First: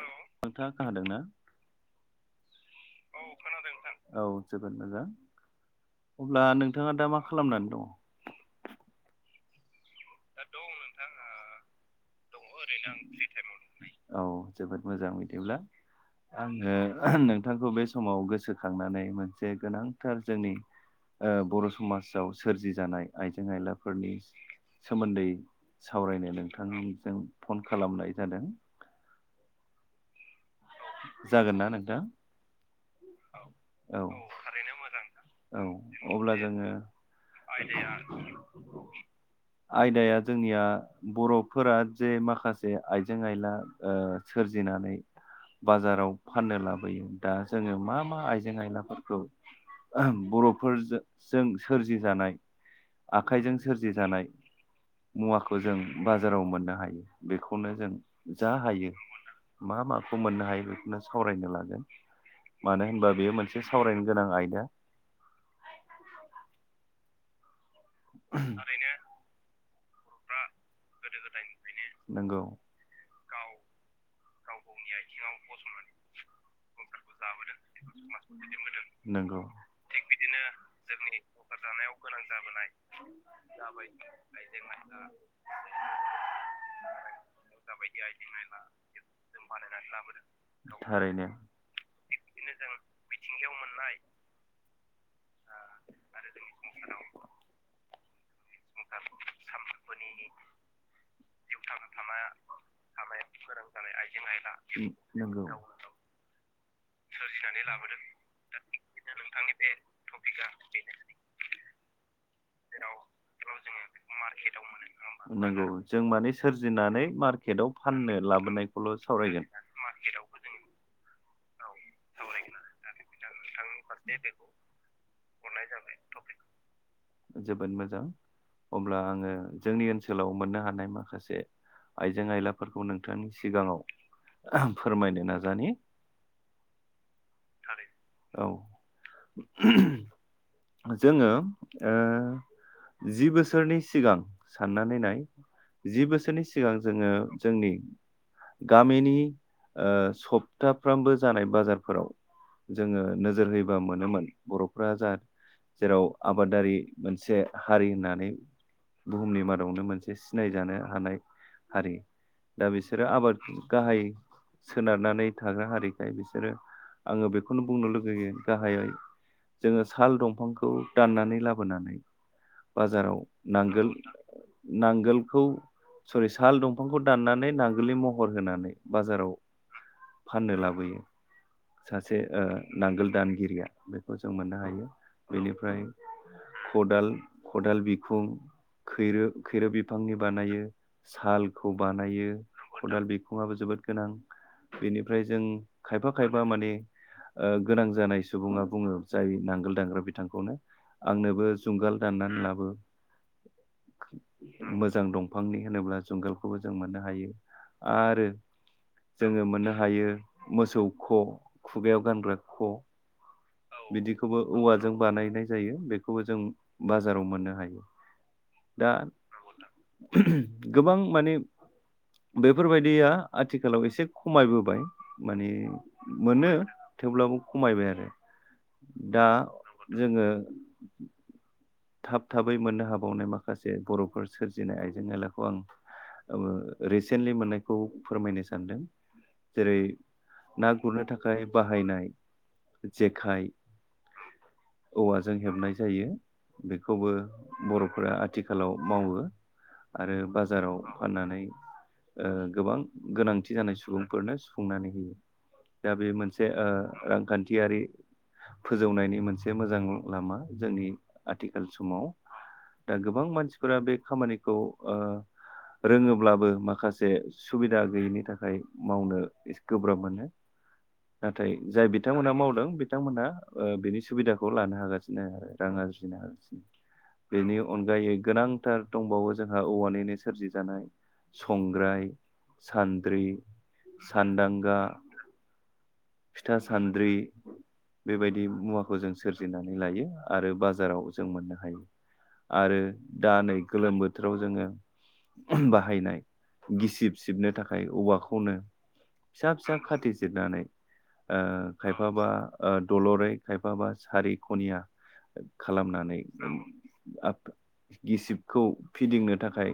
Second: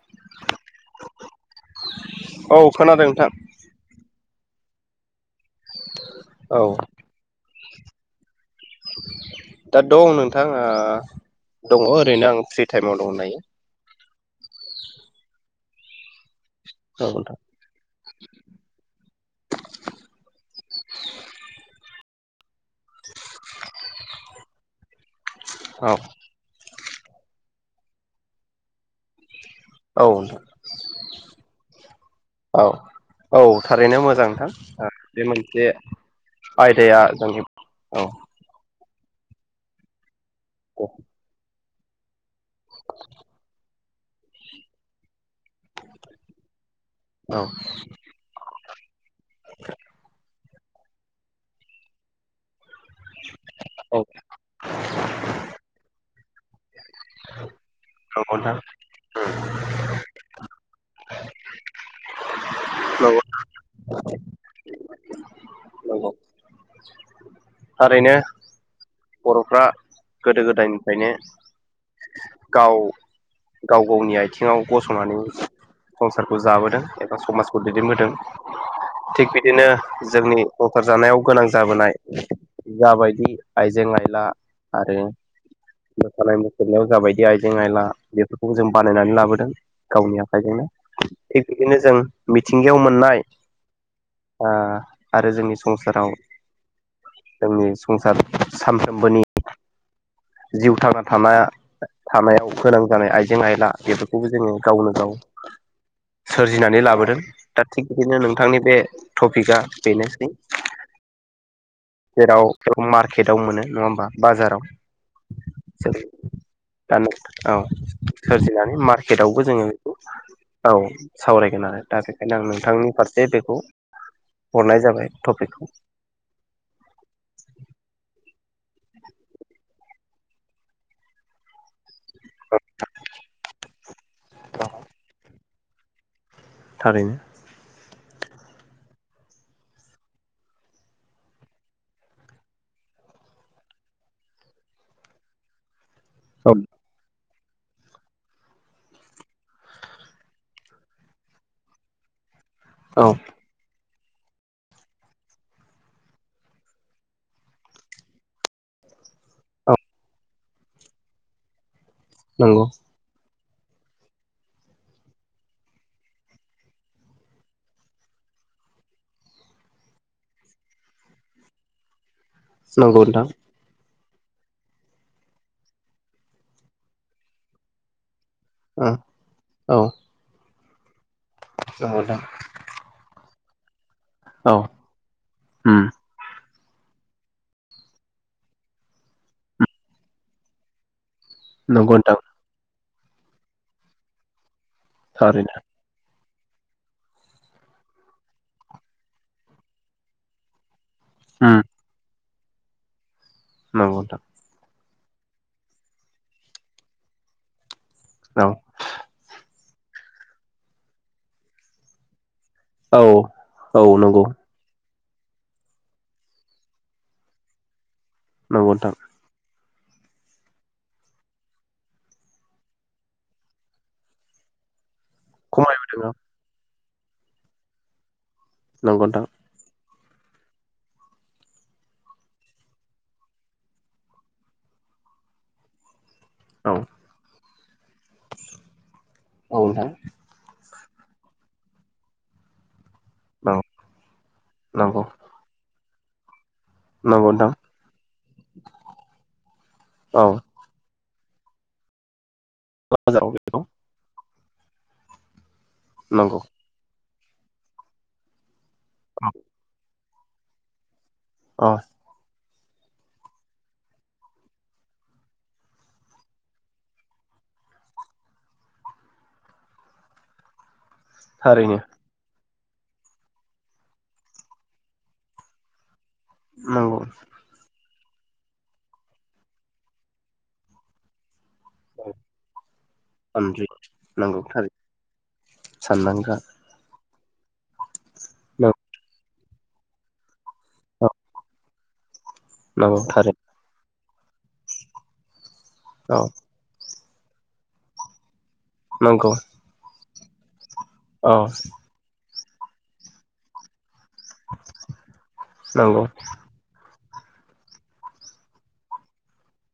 औ नोंथांआ खोनादों ना? औ खोनादों औ नोंथां खोनादों नोंथां। औ जोबोद मोजां। अब्ला औ नोंथाङा दा मा खालामना दं? दा दं नोंथां आ नोंथां ओ दङ ओरैनो आं। दङ फ्रि ओरैनो टाइमाव आं दं फ्रि दायो टाइमाव दं दायो औ जोबोद मोजां बिदिब्ला। औ आङो नोंथां नोंथांखौ बे समाव गोसोखांनानै मोनसे गोनांथार जोंनि ओ बर' समाज आव सोरजि जानाय आइजें आयलाफोरनि सोमोन्दै औ सावरायनो नोंथां फन खालामनाय जादों। औ नोंथां। जागोन ना नोंथां? औ औ औ थारैनो मोजां नोंथां थारैनो आ मोजां बे औ मोनसे अब्ला जोङो आयदाया जोंनि औ आयदा जोंनिया औ बर' फोरा जे माखासे आइजें आइला ओ सोरजिनानै बाजाराव फाननो ला होयो दा जोङो आइजें आयलाफोरखौ बर'फोरजो-जों सोरजिजानाय। आ आखाइजों सोरजि जानाय मुवाखौ जों बाजाराव मोननो हायो। बे खौनो जों नंगौ जा नोंथां हायो मा माखौ मोननो हायो बे सावरायनो लागोन। मानो होनबा नंगौ बेयो मोनसे सावरायनो गोनां आयदा। नंगौ थारैनो बर'फ्रा गोदो गोदायनिफ्रायनो नंगौ गाव गाव गावनि आथिङाव गसंनानै संसारखौ जाबोदों एबा समाजखौ दैदेनबोदों थिग नंगौ बिदिनो जोंनि संसार जानायाव गोनां जाबोनाय जाबायदि आइजें आइला आरो मोसानाय मुसुरनायाव जाबाय आइजें आइला बेफोरखौ जों बानायनानै लाबोदों गावनि आखाइजोंनो थारैनो थिग बिदिनो जों मिथिंगायाव मोननाय आ आरो जोंनि संसाराव नि संसार सानफ्रोमबोनि जिउ थांना थानाय थानायाव गोनां जानाय आइजें आयला बेफोरखौबो जोङो गावनो गाव नंगौ सोरजिनो दा थिग बिदिनो नोंथांनि बे टपिकआ बेनोसै। जेराव मार्केटआव मोनो नङा होमबा बाजाराव नंगौ द जों माने दा सोरजिनानै नोंथां मार्केटाव औ फाननो सोरजिनानै लाबोनायखौल' सावरायगोन मार्केटआवबो जोङो बेखौ औ सावरायगोन आरो। दा बेखायनो आं नोंथांनि फारसे बेखौ हरनाय जाबाय टपिकखौ। जोबोद मोजां। अब्ला आङो जोंनि ओनसोलाव मोननो हानाय माखासे आइजें आयलाफोरखौ नोंथांनि सिगाङाव फोरमायनो नाजानि थारैनो। थारैनो औ जोङो ओ जि बोसोरनि सिगां साननानै नाय जि बोसोरनि औ सिगां जोङो जोंनि गामिनि ओ सप्ताफ्रामबो जानाय बाजारफोराव जोङो औ नोजोर होयोबा मोन मोनोमोन बर'फ जा जेराव आबादारि मोनसे हारि होननानै बुहुमनि मादावनो मोनसे सिनायजानो हानाय हारि नंगौ दा बिसोरो आबाद गाहाय सोनारनानै थाग्रा हारिखाय बिसोरो आङो बेखौनो बुंनो लुगैयो गाहायै जोङो साल दंफांखौ दाननानै लाबोनानै नंगौ बाजाराव नोंथां नांगोल नांगोलखौ सरि साल दंफांखौ दाननानै नांगोलनि महर हर होनानै बाजाराव औ फाननो लाबो बैयो नंगौ सासे नोंथां ओ नांगोल दानगि रिया बै खौ जों औ मोननो हायो बेनिफ्राय उम खदाल खदाल बिखुं खैरो खैरो बिफांनि बानायो। सालखौ नंगौ नोंथां बानायो। खदाल बिखुंआबो जोबोद गोनां। बेनिफ्राय जों थारैनो खायफा खायबा माने ओ गोनां जानाय सुबुंङा बुंङो जाय नांगोल दानग्रा बिथांखौनो आंनोबो उम जुंगाल दाननानै लाब बो। नंगौ नोंथां। मोजां दंफांनि होनोब्ला जुंगालखौबो जों मोननो हायो। आरो जोङो मोननो हायो मोसौ ख' खुगायाव गानग्रा ख' औ। नंगौ बिदिखौबो औवा जों बानायनाय जायो बेखौबो जों बाजाराव मोननो हायो। नंगौ दा नोंथां। गोबां माने बेफोरबायदिया आथिखालाव एसे खमायबोबाय। माने खमायबोदों औ मोनो थेवब्लाबो खमायबाय आरो। नोंगौ नोंथां। जोंङो थाब थाबै मोननो हाबावनाय माखासे बर'फोर सोरजिनाय आइजें आयलाखौ आं ओ औ रिसेन्टलि मोननाय फोरमायनो सानदों। औ जेरै नोंथां ना गुरनो थाखाय बाहायनाय जेखाय औ नंगौ औवाजों हेबनाय जायो। बेखौबो नंगौ नोंथां बर'फोरा आथिखालाव मावो आरो औ बाजाराव फाननानै ओ गोबां बाजाराव गोनांथि बेखौ जानाय सुबुंफोरनो संनानै होयो। दा बे नंगौ मोनसे ओ रां खान्थियारि फोजौनायनि मोनसे मोजां लामा जोंनि आथिखाल औ समाव दा गोबां मानसिफोरा बे खामानिखौ ओ रोङोब्लाबो माखासे सुबिदा गैयैनि थाखाय मावनो एसे गोब्राब मोनो। नाथाय थारैनो जाय बिथांमोनहा मावदों बिथांमोना ओ बिनि सुबिदाखौ लानो हागासिनो आरो राङारि [inaudible] नंगौ बेनि अन गोनांथार दंबावो जोंहा औवानिनो सोरजि जानाय संग्राय, सान्द्रि, सानद्रि नंगौ थारै सान्दांगा, सानदांगा फिथा सान्द्रि बेबायदि मुवाखौ जों सोर बिनानै लायो आरो बा जाराव नंगौ जों मोननो हायो। आरो नंगौ दा थारै नै गोलोम बो बोथोराव जोङो बाहायनाय औ गिसिब सिबनो थाखाय औवाखौ मोनो नंगौ फिसा फिसा खाथि जिरनानै औ ओ खायफाबा ओ दुलरै खायफाबा सारि खनिया नंगौ खालामनानै [unintelligible] गिसिबखौ फिदिंनो थाखाय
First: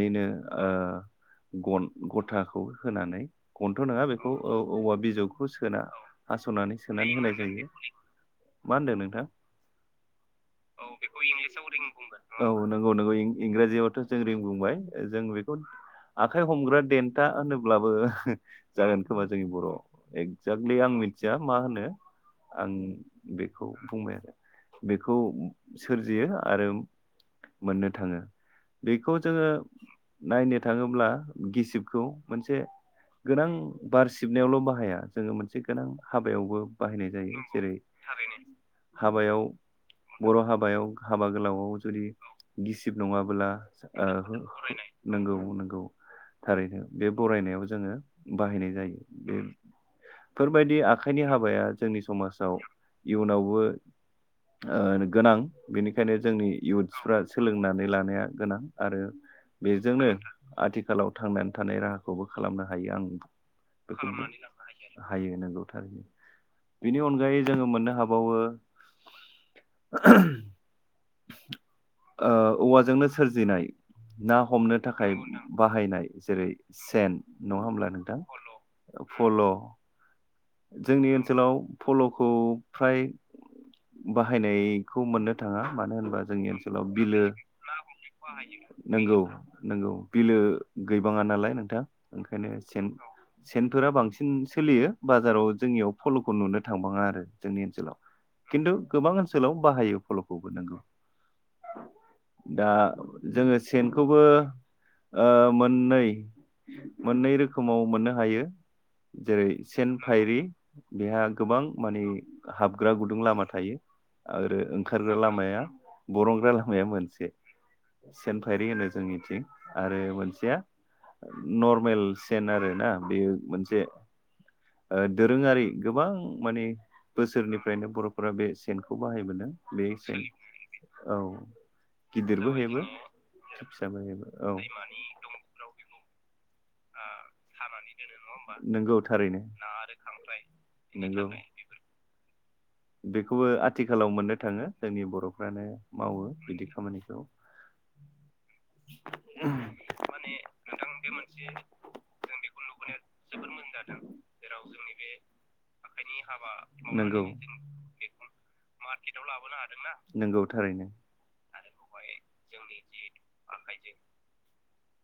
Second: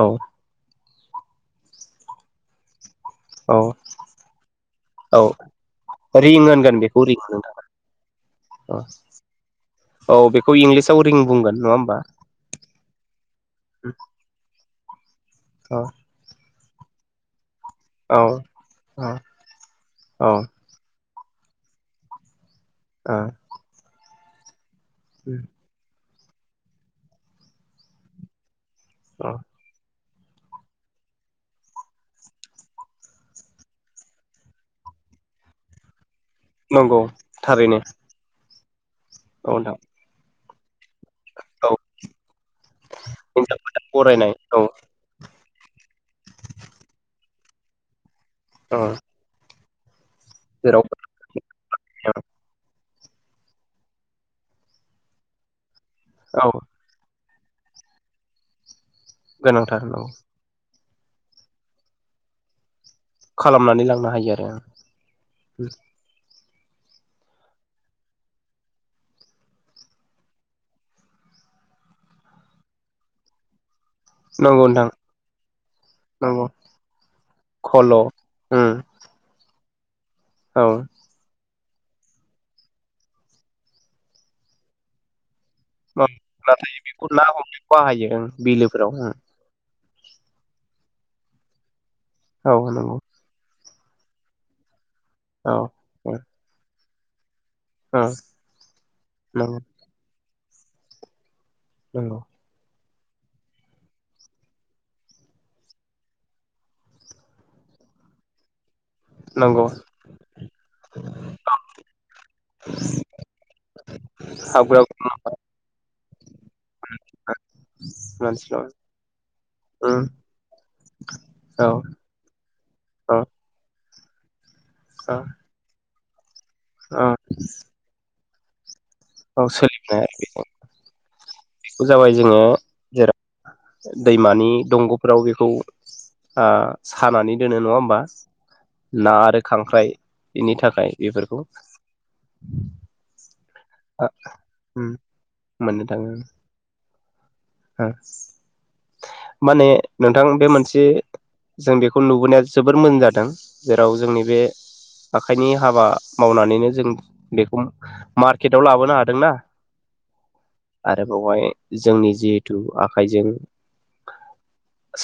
औ ओ गन गथाखौ होनानै औ गनथ' नङा बेखौ ओ औवा औ बिजौखौ सोना रिं हास'नानै होनगोन बेखौ सोनानै रिं होनाय नोंथाङा जायो [inaudible] मा होनदों नोंथां? बेखौ औ इंलिसाव रिं बेखौ बुंगोन इंलिसाव नङा रिं होमबा बुंगोन नङा होमबा औ नोंगौ नोंगौ इंराजियावथ' जों रिं बाय जों बेखौ औ आखाइ हमग्रा देन्था होनो ब्लाबो औ जागोन खोमा जोंनि बर' औ एक्जेक्लि आं मि थिया मा होनो। आं बेखौ बुंबाय आरो बेखौ सोर फुजियो आरो मोननो थाङो। बेखौ औ जोङो नायनो थाङोब्ला गिसिबखौ मोनसे गोनां बार सिबनायावल' बाहाया जोङो मोनसे गोनां हाबायावबो नंगौ बाहायनाय जायो जेरै- थारैनो हाबायाव औ नोंथां बर' हाबा बायं हाबा गोलावाव औ जुदि गिसिब नङाब्ला हिनजावफोरा बरायनाय औ नंगौ। नंगौ थारैनो बे बरायनायाव जोङो बाहायनाय औ जायो बे फोरबायदि जेराव आखाइनि हाबाया जोंनि समाजाव इयुनावबो ओ गोनां बेनिखायनो जोंनि औ इउथ्सफ्रा सोलोंनानै लानाया गोनां। आरो गोनांथार बेजोंनो नंगौ आथि खालाव थांनानै थानाय राहाखौबो खालामनो हायो आं खालामनानै बेखौ लांनो हायो आरो हायो नंगौथारैनो। बेनि अनगायै जोङो मोननो हाबावो ओ औवाजोंनो सोरजिनाय ना नंगौ हमनो नोंथां थाखाय बाहायनाय नंगौ जेरै सेन नङा होमब्ला खल' नोंथां उम फल' औ जोंनि ओनसोलाव फल'खौ फ्राय बाहायनायखौ मोननो थाङा मानो होनोबा जोंनि नाथाय ओनसोलाव बेखौ बिलो ना हमनायाव बाहायो ओं बिलोफोराव नंगौ नंगौ बिलो गैबाङा नालाय नोंथां। ओंखायनो। औ [unintelligible] नंगौ सेनफोरा बांसिन सोलियो। बाजाराव औ जोंनियाव फल'खौ नुनो थांबाङा आ रो जोंनि ओनसोलाव खिन्थु गोबां ओनसोलाव नंगौ बाहायो फल' नंगौ [unintelligible] दा जोङो सेनखौबो ओ मोननै मोननै रोखोमाव मोननो हायो नंगौ फाइरि बेहा गोबां माने हाबग्रा गुदुं लामा थायो आरो हाबग्रा ओंखारग्रा लामाया बरनग्रा लामाया मोनसे सेन मानसिनाव फाइरि होनो जोंनिथिं उम आरो मोनसेया औ नरमेल सेन आरो ना औ बे मोनसे [unintelligible] ओ औ दोरोङारि गोबां माने औ बोसोरनिफ्रायनो बर' [unintelligible] औ सोलिनाय बेखौ जाबाय जोङो जेराव दैमानि दंग'फोराव बेखौ ओ [unintelligible] सानानै दोनो नङा होमबा नंगौ ना थारैनो आरो खांख्राइनि थाखाय बेफोरखौ बे खौबो ओ आथिखालाव मोननो थाङो उम जोंनि बर'फ्रानो मोननो थाङो मावो बिदि खामानि खौ ओ माने नोंथां बे मोनसे जों बेखौ नुबोनाया जोबोर मोजां जादों जेराव जोंनि बे आखाइनि हाबा मावनानैनो जों नंगौ बेखौ मारकेटाव लाबोनो हादोंना नंगौ थारैनो आरो बेवहाय जोंनि जि थु आखाइजों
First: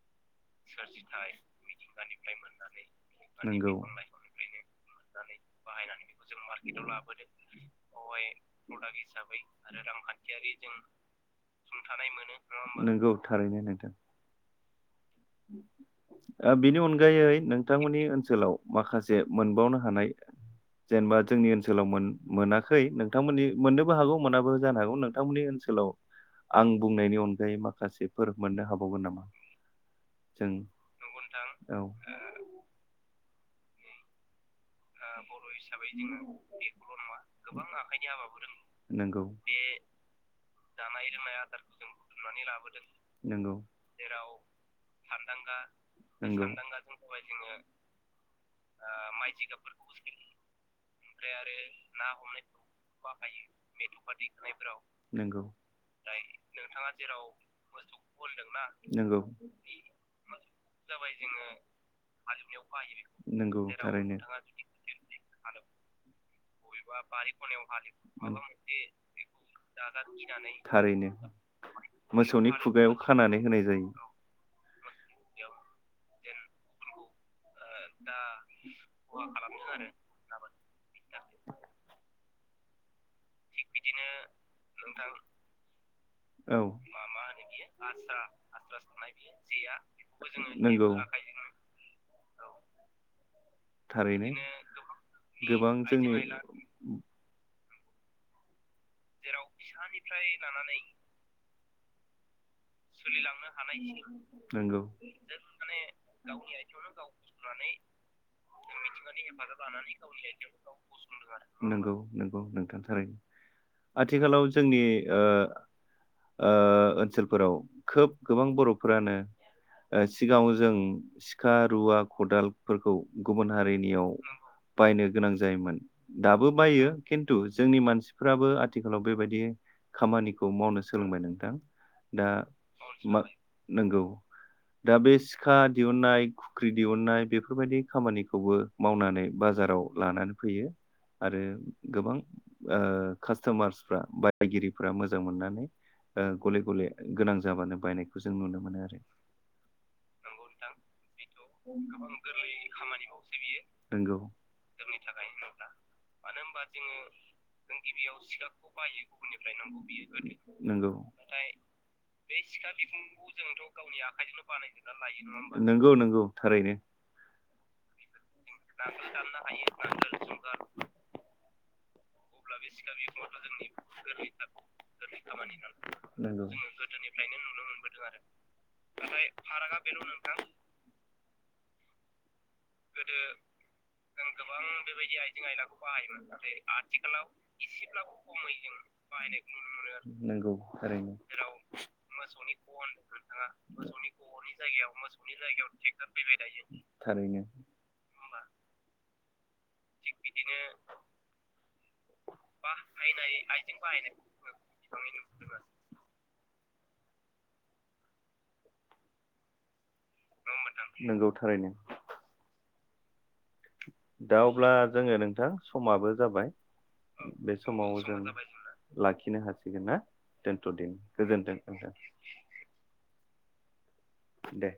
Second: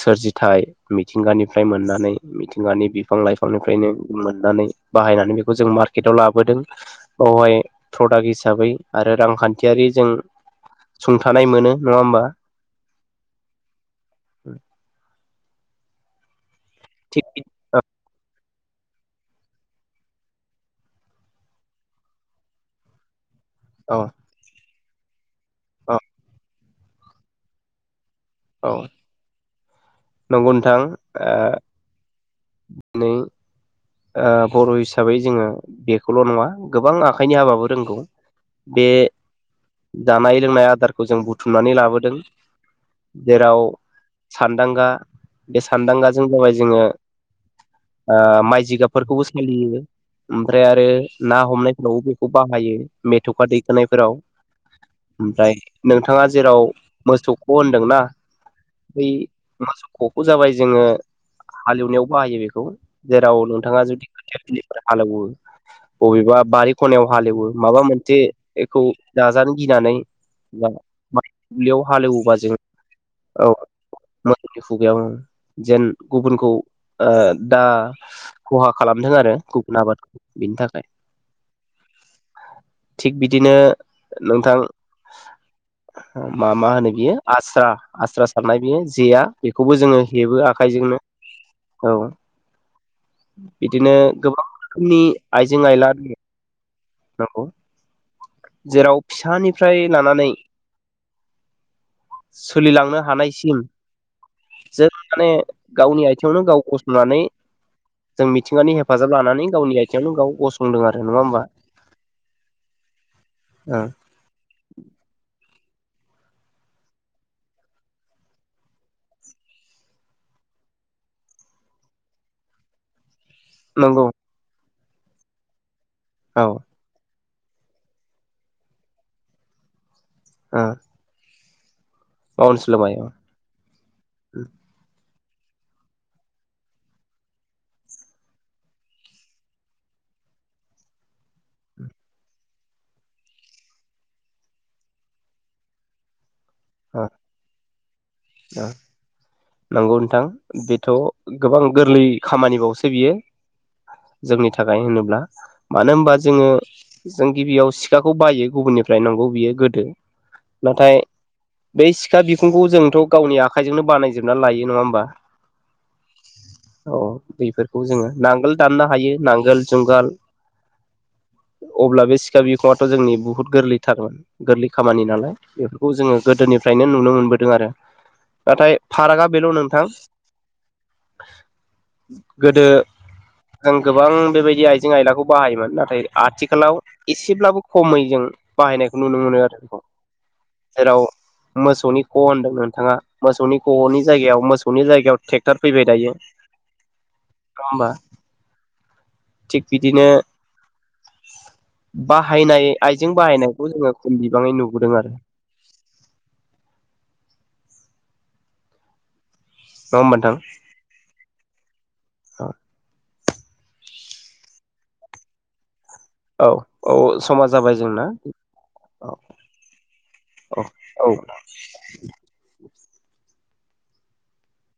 सोरजि थाइ मिथिंगानिफ्राय मोननानै मिथिंगानि बिफां नंगौ लाइफांनिफ्रायनो मोननानै बाहायनानै बेखौ जों मार्केटआव लाबोदों बावहाय प्रडाक्ट हिसाबै आरो रांखान्थियारि जों सुंथानाय मोनो नङा होमबा नोंगौ थारैनो नोंथां [unintelligible] ओ बिनि अनगायै थिग नोंथांमोननि ओनसोलाव माखासे मोनबावनो हानाय जेनबा जोंनि ओनसोलाव मोन मोनाखै नोंथांमोननि मोननोबो औ हागौ मोनाबो जानो हागौ नों थांमोननि ओनसोलाव औ आं बुंनायनि अनगायै माखासे फोर मोननो औ हाबावगोन नामा? नंगौ नोंथां जों औ ओ [unintelligible] [unintelligible] ओ बर' हिसाबै जोङो बेखौल' नङा गोबां आखाइनि हाबाबो रोंगौ बे नंगौ जानाय लोंनाय आदारखौ जों बुथुमनानै लाबोदों नंगौ जेराव सानदांगा बे सानदांगाजों नंगौ दबाय जोङो ओ माइ जि जिगाबफोरखौबो सालियो ओमफ्राय आरो ना हमनायफोरावबो बेखौ बाहायो मेथ'खा दैखोनायफोराव नंगौ ओमफ्राय नोंथाङा जेराव मोसौ ख' होनदोंना बै नंगौ मोसौ ख'खौ जाबाय जोङो हालेवनायाव बाहायो बेखौ जेराव नंगौ न' आ जुदि थारैनो खोथियाथिलि हालौवो बबेबा बारि खनायाव हालौवो माबा मोनसे बेखौ जाजानो गिनानै बा थारैनो दुब्लियाव हालौवोबा मोसौनि जों खुगायाव खानानै औ होनाय जायो मोसौनि खुगायाव जेन गुबुनखौ ओ दा खहा खालामदों आरो गुबुन आबादखौ बिनि थाखाय थिग बिदिनो नोंथां मा औ मा होनो बियो आस्रा आस्रा सारनाय बियो जेआ बेखौबो जोङो हेबो नंगौ आखाइजोंनो औ बिदिनो थारैनो गोबां रोखोमनि आइजें गोबां आइला जोंनि दङ नंगौ नंगौ जेराव फिसानिफ्राय लानानै सोलिलांनो हानायसिम नंगौ जों माने गावनि आथिङावनो गाव गसंनानै जों मिथिंगानि हेफाजाब लानानै गावनि आथिङावनो गाव गसंदों आरो नङा होमबा नोंगौ नोंथां थारैनो ओ आथिखालाव जोंनि ओ ओ ओनसोलफोराव खोब गोबां बर'फोरानो ओ सिगाङाव जों सिखा रुवा खदालफोरखौ गुबुन नंगौ हारिनियाव बायनो गोनां जायोमोन औ दाबो ओ बायो खिन्थु जोंनि मानसिफोराबो आथिखालाव बेबायदि खामानिखौ मावनो सोलोंबाय नोंथां दा बावनो सोलोंबाय औ मा नांगौ दा बे सिखा दिहुननाय फुख्रि दिहुनन्नाय बेफोरबायदि खामानिखौबो मावनानै बाजाराव लानानै फैयो आरो गोबां ओ कास्ट'मार्सफ्रा बाहायगिरिफ्रा मोजां मोननानै गले गले ओ गोनां बायनाय खौ जों नुनो मोनो आरो थब ग ख नोंगौ ज थाखाय मानोा ज गिबियाव सिखाखौ बायो गुबनिफ्राय नौ बियो गोदो नोंगौ नाथाय बे सिफुंखौ जोंथ' गावनि आखायजोंनो बानाय जायो जोबना लायो नङा होमबा नंगौ नंगौ थारैनो औ बेफोरखौ जोङो नांगोल दाननो हायो नांगोल जुंगाल अब्ला बे सिखा बिखुाथ' जोंनि बुहुत गोरलैथारमोन गोरलै खामानि नालाय बेफोरखौ जोङो नंगौ गोदोनिफ्रायनो नुनो मोन मोनबोदों आरो नाथाय फारागा बेल' नोंथां गोदो जों गोबां बेबायदि आइजें आयलाखौ बाहायोमोन नाथाय आथिखालाव एसेब्लाबो खमै जों बाहायनायखौ नुनो मोनो आरो नंगौ जेराव थारैनो मोसौनि ख होनदों नोंथाङा मोसौनि गब'नि जायगायाव मोसौनि जायगायाव ट्रेक्टर फैबाय दायो थारैनो नङा होमबा थिग बिदिनो बाहायनाय आइजें बाहायनायखौ जोङो खम बिबाङै नुबोदों आरो नङा होमबा नोंथां नोंगौ थारैनो। दा अब्ला जोङो नोंथां समाबो जाबाय औ औ समा बे जाबाय समाव जोंना जों औ लाखिनो हासिगोन न औ दोनथ'दिन औ गोजोनथों नोंथां। दे